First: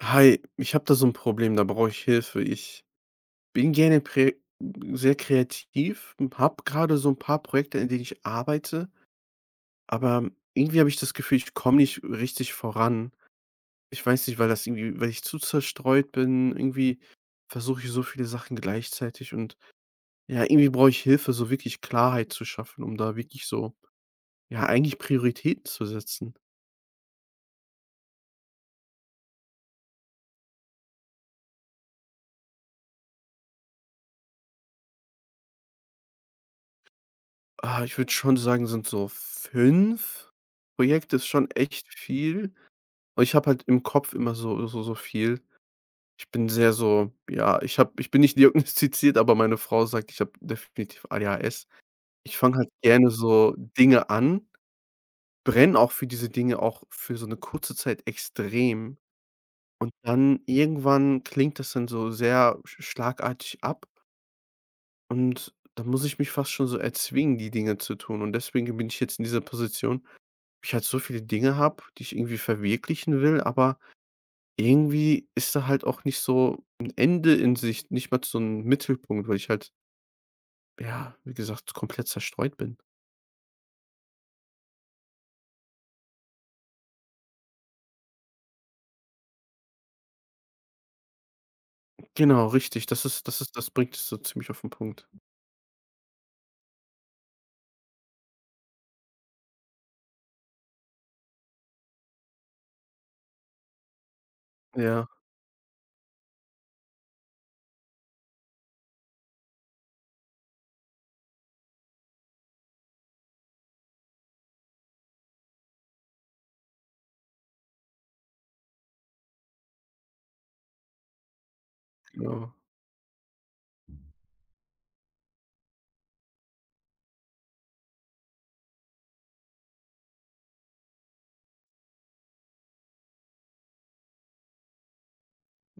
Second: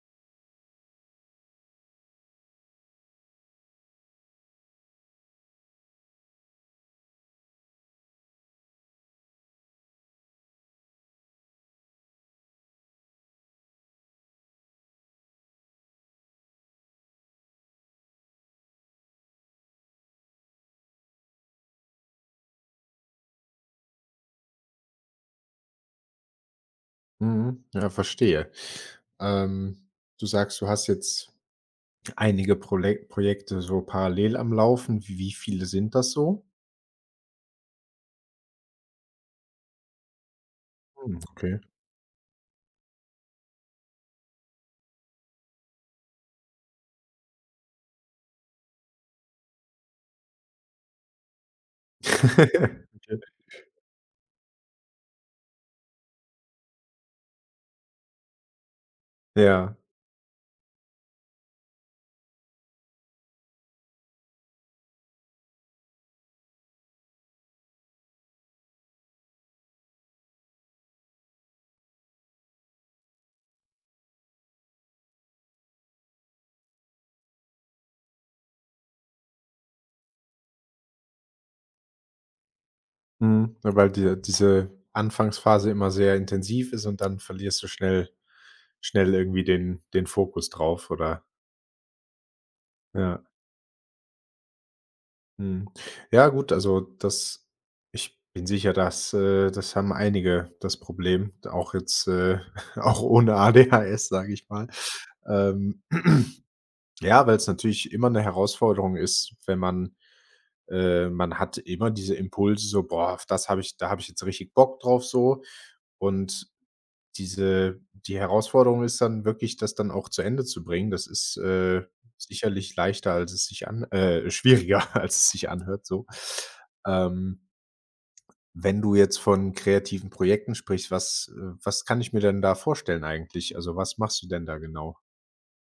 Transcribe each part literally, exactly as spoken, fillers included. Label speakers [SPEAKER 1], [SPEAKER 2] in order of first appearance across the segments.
[SPEAKER 1] Hi, ich habe da so ein Problem, da brauche ich Hilfe. Ich bin gerne prä sehr kreativ, habe gerade so ein paar Projekte, in denen ich arbeite, aber irgendwie habe ich das Gefühl, ich komme nicht richtig voran. Ich weiß nicht, weil das irgendwie, weil ich zu zerstreut bin, irgendwie versuche ich so viele Sachen gleichzeitig und ja, irgendwie brauche ich Hilfe, so wirklich Klarheit zu schaffen, um da wirklich so ja, eigentlich Prioritäten zu setzen.
[SPEAKER 2] Mhm. Ja, verstehe. Ähm, Du sagst, du hast jetzt einige Prole Projekte so parallel am Laufen. Wie wie viele sind das so?
[SPEAKER 1] Ah, ich würde schon sagen, sind so fünf Projekte,
[SPEAKER 2] Hm,
[SPEAKER 1] ist schon
[SPEAKER 2] okay.
[SPEAKER 1] echt viel. Und ich habe halt im Kopf immer so so so viel. Ich bin sehr so ja, ich habe ich bin nicht diagnostiziert, aber meine Frau sagt, ich habe definitiv A D H S. Ich fange halt gerne
[SPEAKER 2] Okay.
[SPEAKER 1] so Dinge an, brenne auch für diese Dinge, auch für so eine kurze Zeit extrem,
[SPEAKER 2] Ja,
[SPEAKER 1] und dann irgendwann klingt das dann so sehr sch schlagartig ab und dann muss ich mich fast schon so erzwingen, die Dinge zu tun, und deswegen bin ich jetzt in dieser Position, wo ich halt so viele Dinge habe, die ich irgendwie verwirklichen will, aber irgendwie ist da halt auch nicht so ein Ende in Sicht, nicht mal so ein Mittelpunkt, weil ich halt, ja, wie gesagt, komplett zerstreut bin.
[SPEAKER 2] mhm. Ja, weil dir diese Anfangsphase immer sehr intensiv ist und dann verlierst du schnell schnell irgendwie den den Fokus drauf, oder?
[SPEAKER 1] Genau, richtig, das
[SPEAKER 2] Ja.
[SPEAKER 1] ist das ist das bringt es so ziemlich auf den Punkt.
[SPEAKER 2] Mhm. Ja gut, also das ich bin sicher, dass äh, das haben einige das Problem, auch jetzt, äh, auch ohne A D H S, sage ich mal.
[SPEAKER 1] Ja,
[SPEAKER 2] Ähm, ja, weil es natürlich immer eine Herausforderung ist, wenn man äh, man hat immer diese Impulse so: „Boah, auf das habe ich da habe ich jetzt richtig Bock drauf so.“ Und diese die Herausforderung ist dann wirklich, das dann auch zu Ende zu bringen. Das ist, äh,
[SPEAKER 1] genau.
[SPEAKER 2] sicherlich leichter, als es sich an äh, schwieriger, als es sich anhört so. Ähm, Wenn du jetzt von kreativen Projekten sprichst, was äh, was kann ich mir denn da vorstellen eigentlich? Also, was machst du denn da genau?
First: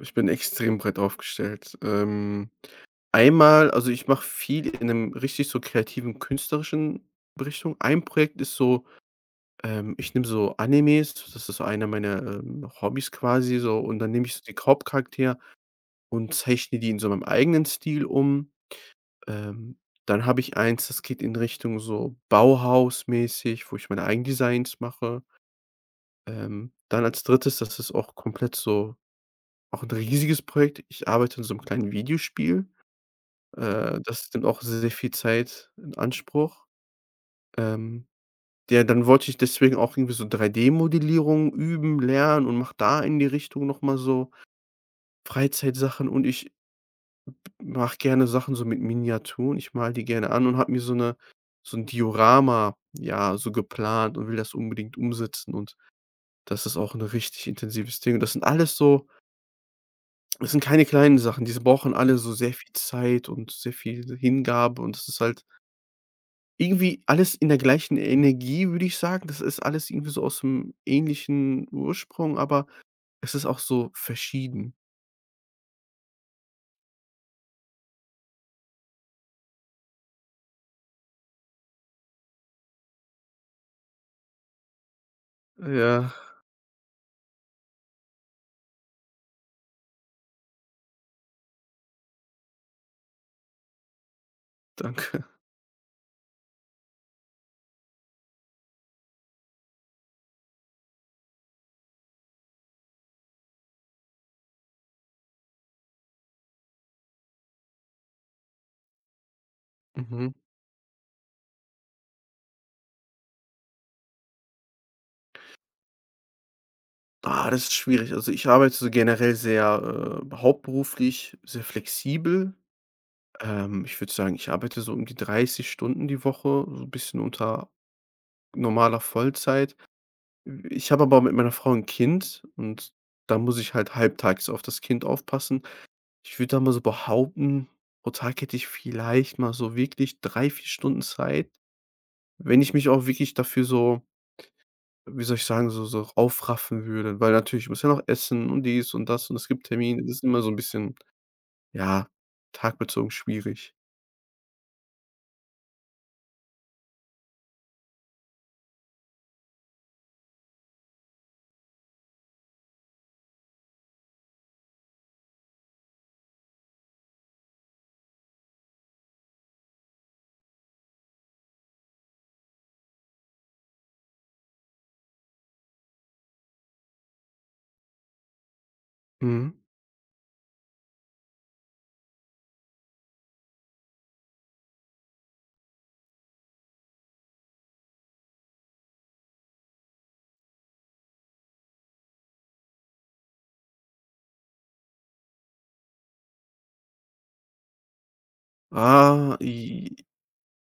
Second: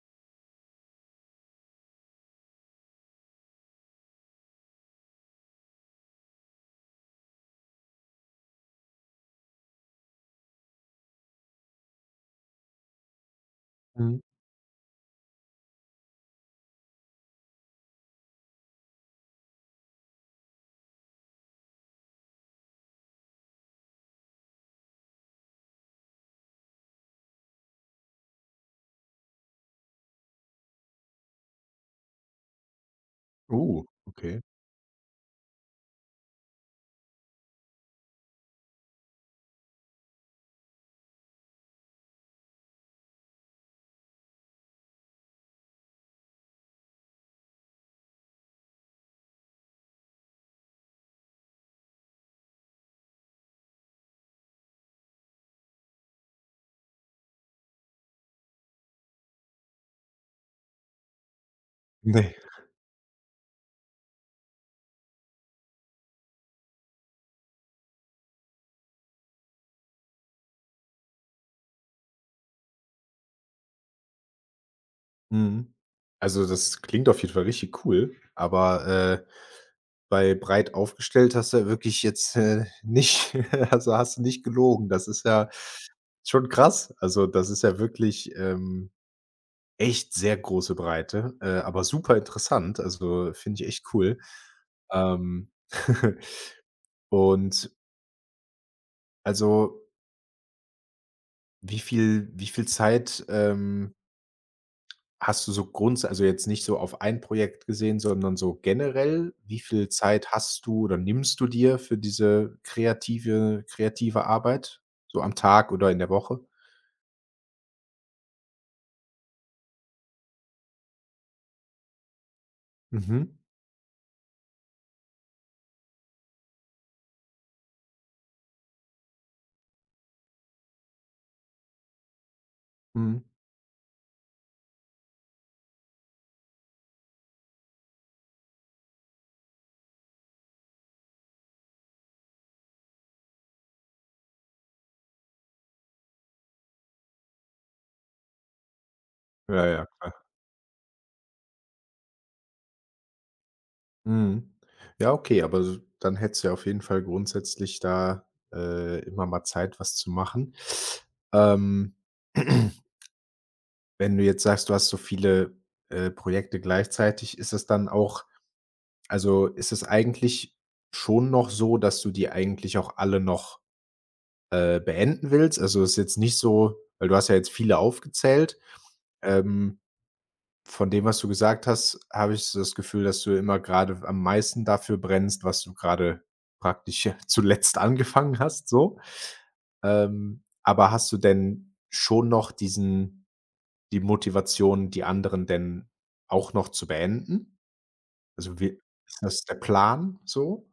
[SPEAKER 1] Ich bin extrem breit aufgestellt. Ähm, einmal, also, ich mache viel in einem richtig so kreativen, künstlerischen Richtung. Ein Projekt ist so, ähm, ich nehme so Animes, das ist so einer meiner, ähm, Hobbys quasi, so, und dann
[SPEAKER 2] Mhm.
[SPEAKER 1] nehme ich so die Hauptcharaktere und zeichne die in so meinem eigenen Stil um. Ähm, Dann habe ich eins, das geht in Richtung so Bauhausmäßig, wo ich meine Eigendesigns mache. Ähm, dann als drittes., das ist auch komplett so auch ein riesiges Projekt. Ich arbeite an so einem kleinen Videospiel.
[SPEAKER 2] Oh,
[SPEAKER 1] Äh, das
[SPEAKER 2] okay.
[SPEAKER 1] nimmt auch sehr, sehr viel Zeit in Anspruch. Ähm, ja, dann wollte ich deswegen auch irgendwie so drei D-Modellierung üben, lernen und mache da in die Richtung noch mal so Freizeitsachen, und ich mache gerne Sachen so mit Miniaturen. Ich male die gerne an und habe mir so eine, so 'n Diorama, ja, so geplant und will das unbedingt umsetzen, und das ist auch 'n richtig intensives Ding. Das sind alles so, das sind keine kleinen Sachen. Diese brauchen alle
[SPEAKER 2] Ne.
[SPEAKER 1] so sehr viel Zeit und sehr viel Hingabe, und das ist halt irgendwie alles in der gleichen Energie, würde ich sagen. Das ist alles irgendwie so aus'm ähnlichen Ursprung, aber es ist auch so verschieden.
[SPEAKER 2] Mhm. Also, das klingt auf jeden Fall richtig cool, aber, äh bei breit aufgestellt hast du ja wirklich jetzt, äh, nicht also, hast du nicht gelogen. Das ist ja
[SPEAKER 1] Ja,
[SPEAKER 2] schon krass. Also, das ist ja wirklich, ähm, echt sehr große Breite, äh, aber super interessant. Also, finde ich echt cool.
[SPEAKER 1] danke.
[SPEAKER 2] Ähm, und also, wie viel wie viel Zeit, ähm hast du so grunds also jetzt nicht so auf ein Projekt gesehen, sondern so generell, wie viel Zeit
[SPEAKER 1] Mhm.
[SPEAKER 2] hast du oder nimmst du dir für diese kreative kreative Arbeit, so am Tag oder in der Woche?
[SPEAKER 1] Ah, das ist schwierig. Also, ich arbeite so generell sehr, äh, hauptberuflich sehr flexibel.
[SPEAKER 2] Mhm,
[SPEAKER 1] Ähm, ich würde sagen, ich arbeite so um die dreißig Stunden die Woche, so 'n bisschen unter normaler Vollzeit. Äh, ich habe aber mit meiner Frau ein Kind und
[SPEAKER 2] mhm.
[SPEAKER 1] da muss ich halt halbtags auf das Kind aufpassen. Ich würde da mal so behaupten, pro Tag hätte ich vielleicht mal so wirklich drei, vier Stunden Zeit, wenn ich mich auch wirklich dafür so, wie soll ich sagen, so so aufraffen würde, weil natürlich, ich muss ja noch essen und dies und das, und es
[SPEAKER 2] Ja,
[SPEAKER 1] gibt
[SPEAKER 2] ja,
[SPEAKER 1] Termine. Das
[SPEAKER 2] klar.
[SPEAKER 1] ist immer so ein bisschen, ja, tagbezogen schwierig.
[SPEAKER 2] Mhm. Ja, okay, aber s dann hättest du ja auf jeden Fall grundsätzlich da, äh, immer mal Zeit, was zu machen. Ähm, wenn du jetzt sagst, du hast so viele, äh, Projekte gleichzeitig, ist das dann auch also, ist es eigentlich schon noch so, dass du die eigentlich auch alle noch, äh, beenden willst? Also, ist jetzt nicht so weil du hast ja jetzt viele aufgezählt.
[SPEAKER 1] Mhm.
[SPEAKER 2] Ähm, von dem, was du gesagt hast, habe ich so das Gefühl, dass du immer gerade am meisten dafür brennst, was du gerade praktisch zuletzt angefangen hast, so. Ähm, aber hast du denn schon noch diesen die Motivation, die anderen denn auch noch zu beenden? Also, wie ist
[SPEAKER 1] Ah,
[SPEAKER 2] das der
[SPEAKER 1] j
[SPEAKER 2] Plan so?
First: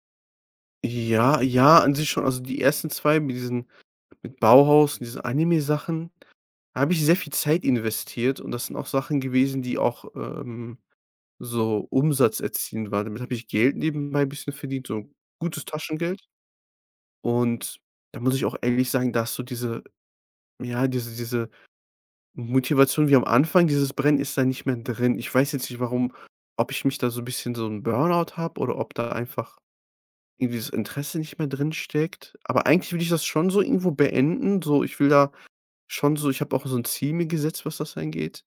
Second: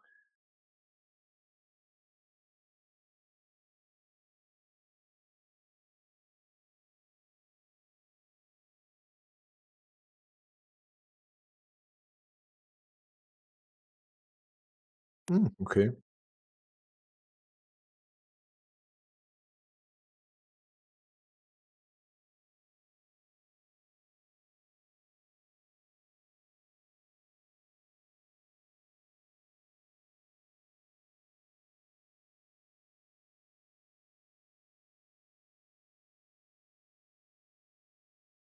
[SPEAKER 1] Ja, ja, an sich schon. Also, die ersten zwei mit diesen, mit Bauhaus und diesen Anime-Sachen, da habe ich sehr viel Zeit investiert, und das sind auch Sachen gewesen, die auch, ähm, so umsatzerzielend waren. Damit habe ich Geld nebenbei ein bisschen verdient, so
[SPEAKER 2] Hm,
[SPEAKER 1] gutes
[SPEAKER 2] okay.
[SPEAKER 1] Taschengeld. Und da muss ich auch ehrlich sagen, dass so diese ja, diese diese Motivation wie am Anfang, dieses Brennen ist da nicht mehr drin. Ich weiß jetzt nicht, warum, ob ich mich da so ein bisschen, so ein Burnout habe, oder ob da einfach irgendwie das Interesse nicht mehr drin steckt. Aber eigentlich will ich das schon so irgendwo beenden. So, ich will da schon so, ich habe auch so ein Ziel mir gesetzt, was das angeht.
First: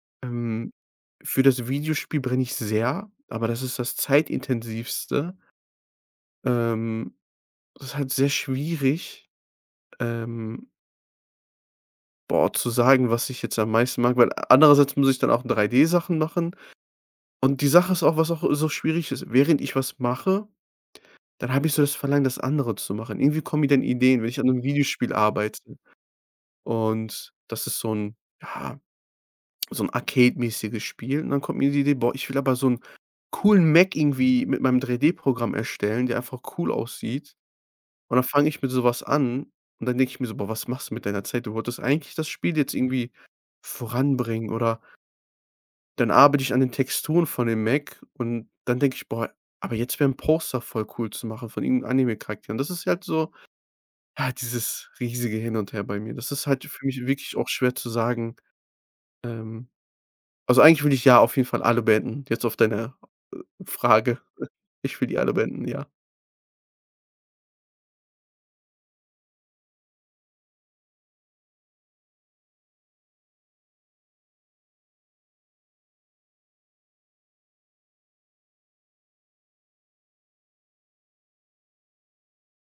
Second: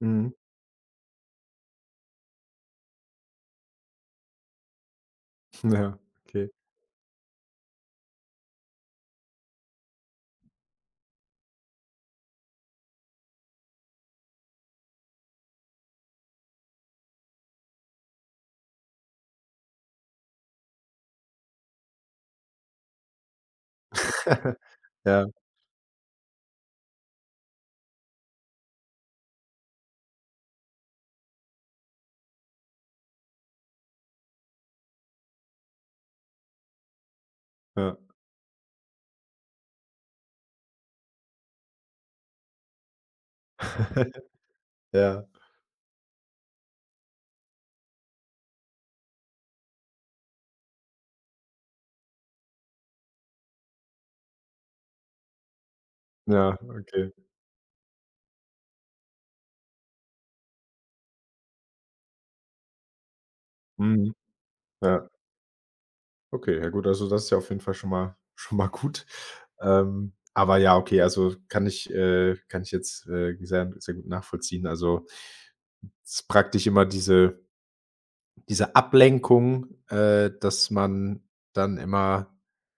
[SPEAKER 2] Mhm.
[SPEAKER 1] Ähm, für das Videospiel brenne ich sehr, aber das ist das zeitintensivste.
[SPEAKER 2] Ja, okay.
[SPEAKER 1] Ähm, Das ist halt sehr schwierig, ähm, boah, zu sagen, was ich jetzt am meisten mag, weil andererseits muss ich dann auch drei D-Sachen machen. Und die Sache ist auch, was auch so schwierig ist, während ich was mache, dann habe ich so das Verlangen, das andere zu machen. Irgendwie kommen mir dann Ideen, wenn ich an einem Videospiel
[SPEAKER 2] Ja,
[SPEAKER 1] arbeite und das ist so 'n ja, so 'n Arcade-mäßiges Spiel, und dann kommt mir die Idee: „Boah, ich will aber so 'n coolen Mech irgendwie mit meinem drei D-Programm erstellen, der einfach cool aussieht.“
[SPEAKER 2] ja.
[SPEAKER 1] Und dann fange ich mit so was an, und dann denke ich mir so: „Boah, was machst du mit deiner Zeit? Du wolltest eigentlich das Spiel jetzt irgendwie voranbringen, oder?“
[SPEAKER 2] Ja,
[SPEAKER 1] Dann arbeite ich an den Texturen von dem Mac und dann denke ich: „Boah, aber jetzt wäre 'n Poster voll cool zu machen von irgend 'nem Anime-Charakter.“ Und das ist halt so, ja, dieses riesige Hin und Her bei mir. Das ist
[SPEAKER 2] ja,
[SPEAKER 1] halt für mich
[SPEAKER 2] okay.
[SPEAKER 1] wirklich auch schwer zu sagen, ähm also, eigentlich will ich ja auf jeden Fall alle beenden, jetzt auf deine
[SPEAKER 2] Mhm.
[SPEAKER 1] Frage. Ich
[SPEAKER 2] Ja,
[SPEAKER 1] will die alle beenden, ja.
[SPEAKER 2] okay. Ja gut, also das ist ja auf jeden Fall schon mal schon mal gut. Ähm, aber ja, okay, also kann ich äh, kann ich jetzt, äh, sehr sehr gut nachvollziehen. Also, es ist praktisch immer diese diese Ablenkung, äh, dass man dann immer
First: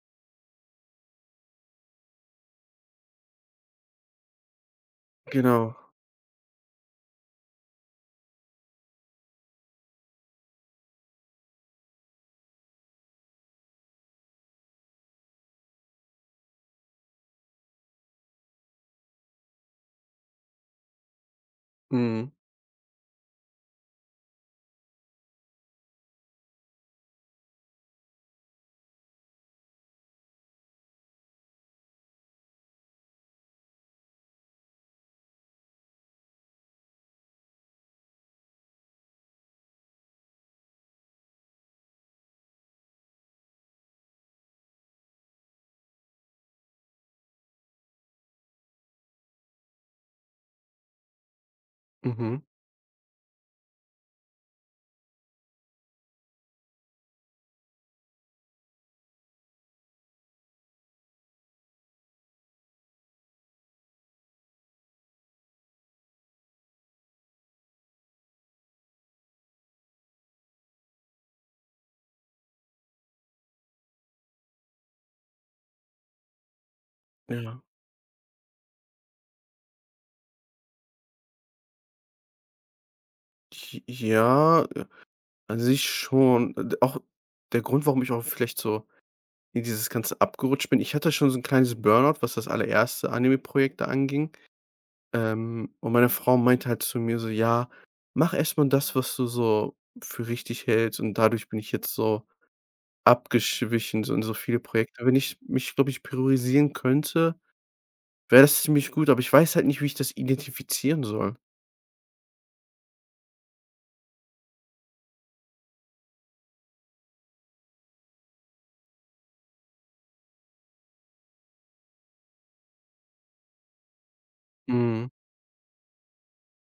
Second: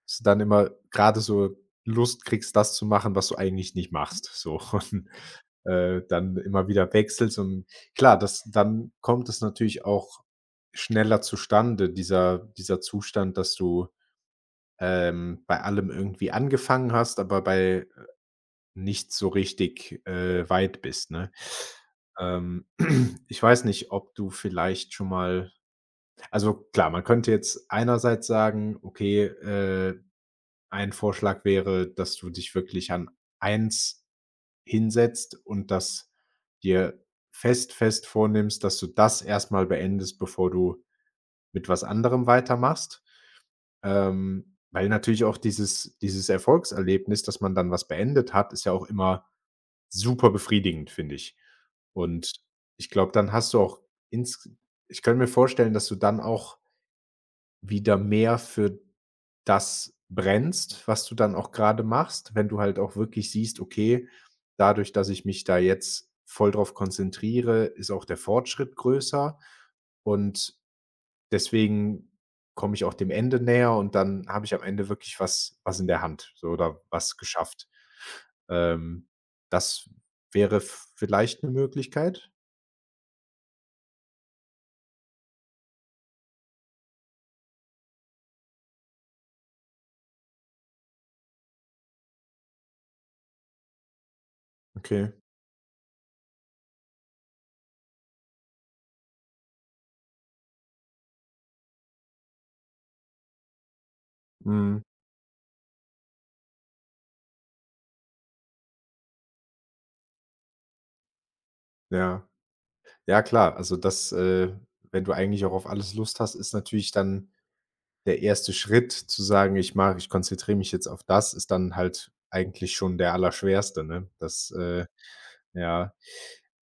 [SPEAKER 2] dass du dann immer gerade so Lust kriegst, das zu machen, was du eigentlich nicht machst, so und,
[SPEAKER 1] Genau.
[SPEAKER 2] äh, dann immer wieder wechselst und klar, das dann kommt es natürlich auch schneller zustande, dieser dieser Zustand, dass du, ähm, bei allem irgendwie angefangen hast, aber bei nichts so richtig, äh, weit bist, ne?
[SPEAKER 1] Mhm.
[SPEAKER 2] Ähm, ich weiß nicht, ob du vielleicht schon mal also klar, man könnte jetzt einerseits sagen, okay, äh, ein Vorschlag wäre, dass du dich wirklich an eins hinsetzt und das dir fest, fest vornimmst, dass du das erst mal beendest, bevor du mit was anderem weitermachst. Ähm, weil natürlich auch dieses dieses Erfolgserlebnis, dass man dann was beendet hat, ist ja auch immer super befriedigend, finde ich. Und
[SPEAKER 1] Mhm.
[SPEAKER 2] ich glaube, dann hast du auch ins ich könnte mir vorstellen, dass du dann auch wieder mehr für das brennst, was du dann auch gerade machst, wenn du halt auch wirklich siehst: „Okay, dadurch, dass ich mich da jetzt voll drauf konzentriere, ist auch der Fortschritt größer und deswegen komme ich auch dem Ende näher und dann habe ich am Ende wirklich was was in der Hand, so oder was
[SPEAKER 1] Ja.
[SPEAKER 2] geschafft.“ Ähm, Das wäre v vielleicht eine Möglichkeit.
[SPEAKER 1] J Ja, äh, an sich schon. Äh, D Auch der Grund, warum ich auch vielleicht so in dieses Ganze abgerutscht bin. Ich hatte schon so ein kleines Burnout, was das allererste Anime-Projekt da anging.
[SPEAKER 2] Okay.
[SPEAKER 1] Ähm, und meine Frau meinte halt zu mir so: „Ja, mach erstmal das, was du so für richtig hältst.“ Und dadurch bin ich jetzt so abgeschwichen, so in so viele
[SPEAKER 2] Mhm.
[SPEAKER 1] Projekte. Wenn ich mich, glaube ich, priorisieren könnte, wäre das ziemlich gut, aber ich weiß halt nicht, wie ich das identifizieren soll.
[SPEAKER 2] Ja. Ja klar, also das, äh wenn du eigentlich auch auf alles Lust hast, ist natürlich dann der erste Schritt zu sagen: „Ich mache Ich konzentriere mich jetzt auf das“, ist dann halt eigentlich schon der Allerschwerste, ne? Das, äh
[SPEAKER 1] Mhm.
[SPEAKER 2] ja.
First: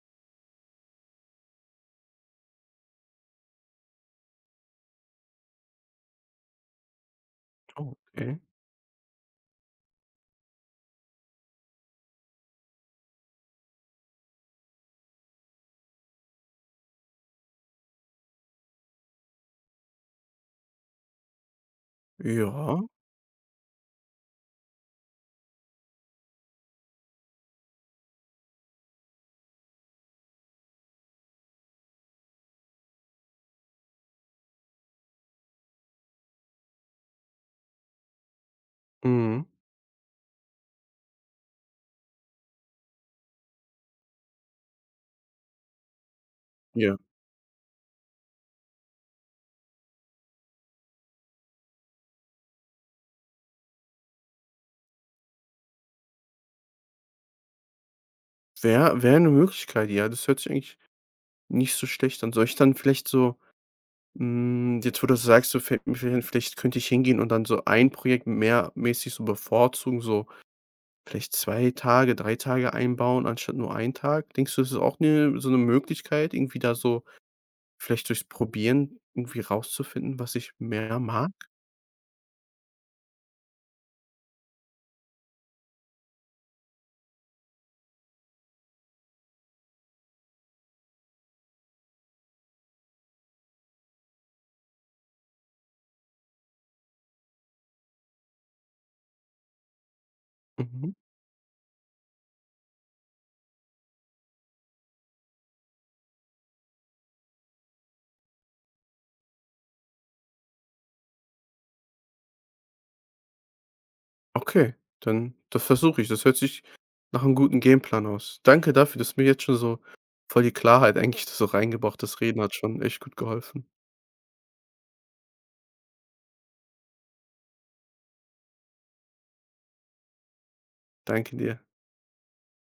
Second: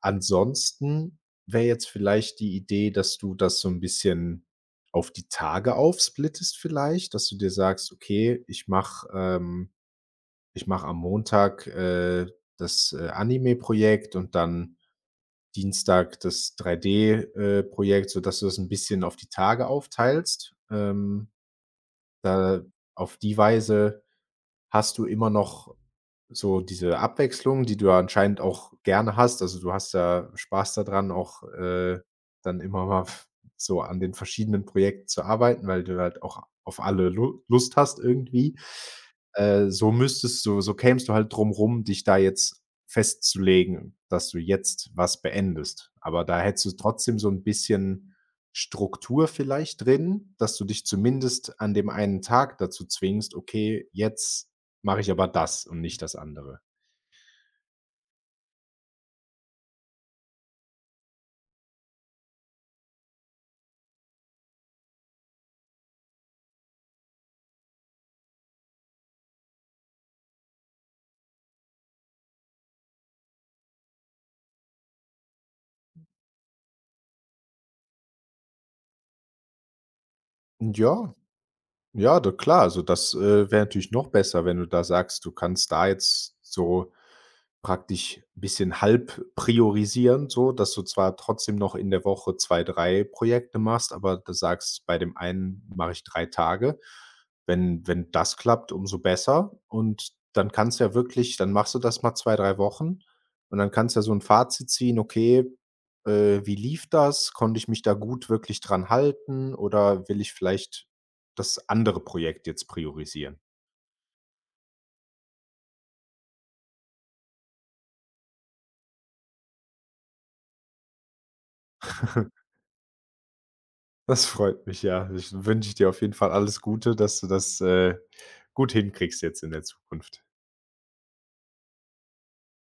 [SPEAKER 2] Ansonsten wäre jetzt vielleicht die Idee, dass du das so ein bisschen auf die Tage aufsplittest vielleicht, dass du dir sagst:
[SPEAKER 1] Oh, okay.
[SPEAKER 2] „Okay, ich mache ähm, ich mache am Montag, äh, das, äh, Anime-Projekt und dann Dienstag das drei D, äh, Projekt“, sodass du das ein bisschen auf die Tage aufteilst. Ähm da
[SPEAKER 1] Ja.
[SPEAKER 2] auf die Weise hast du immer noch so diese Abwechslung, die du ja anscheinend auch gerne hast? Also, du hast ja Spaß daran, auch, äh, dann immer mal f so an den verschiedenen Projekten zu arbeiten, weil du halt auch auf alle Lu Lust hast irgendwie.
[SPEAKER 1] Mhm.
[SPEAKER 2] Äh, so müsstest du so kämst du halt drum rum, dich da jetzt festzulegen, dass du jetzt was beendest. Aber da hättest du
[SPEAKER 1] Ja.
[SPEAKER 2] trotzdem so ein bisschen Struktur vielleicht drin, dass du dich zumindest an dem einen Tag dazu zwingst: „Okay, jetzt mache ich aber das und nicht das andere.
[SPEAKER 1] Wäre wäre eine Möglichkeit, ja. Das hört sich eigentlich nicht so schlecht an. Soll ich dann vielleicht so, hm, jetzt, wo du das sagst, so fällt mir vielleicht vielleicht könnte ich hingehen und dann so ein Projekt mehr mäßig so bevorzugen, so vielleicht zwei Tage, drei Tage einbauen anstatt nur einen Tag. Denkst du, das ist auch eine, so eine Möglichkeit, irgendwie da so vielleicht durchs Probieren irgendwie rauszufinden, was ich mehr
[SPEAKER 2] Ja,
[SPEAKER 1] mag?
[SPEAKER 2] ja, da klar, also das, äh, wäre natürlich noch besser, wenn du da sagst, du kannst da jetzt so praktisch ein bisschen halb priorisieren, so, dass du zwar trotzdem noch in der Woche zwei drei Projekte machst, aber du sagst, bei dem einen mache ich drei Tage. Wenn wenn das klappt, umso besser und dann kannst du
[SPEAKER 1] Mhm.
[SPEAKER 2] ja wirklich dann machst du das mal zwei drei Wochen und dann kannst du ja so ein Fazit ziehen: „Okay, äh, wie lief das? Konnte ich mich da gut wirklich dran halten oder will ich vielleicht das andere Projekt jetzt priorisieren.“
[SPEAKER 1] Okay, dann das versuche ich. Das hört sich nach einem guten Gameplan aus. Danke dafür, dass mir jetzt schon so voll die Klarheit eigentlich so reingebracht. Das Reden hat schon echt gut geholfen.
[SPEAKER 2] Das freut mich, ja. Ich wünsche dir auf jeden Fall alles Gute, dass du das, äh, gut hinkriegst jetzt in der Zukunft.
[SPEAKER 1] Danke dir.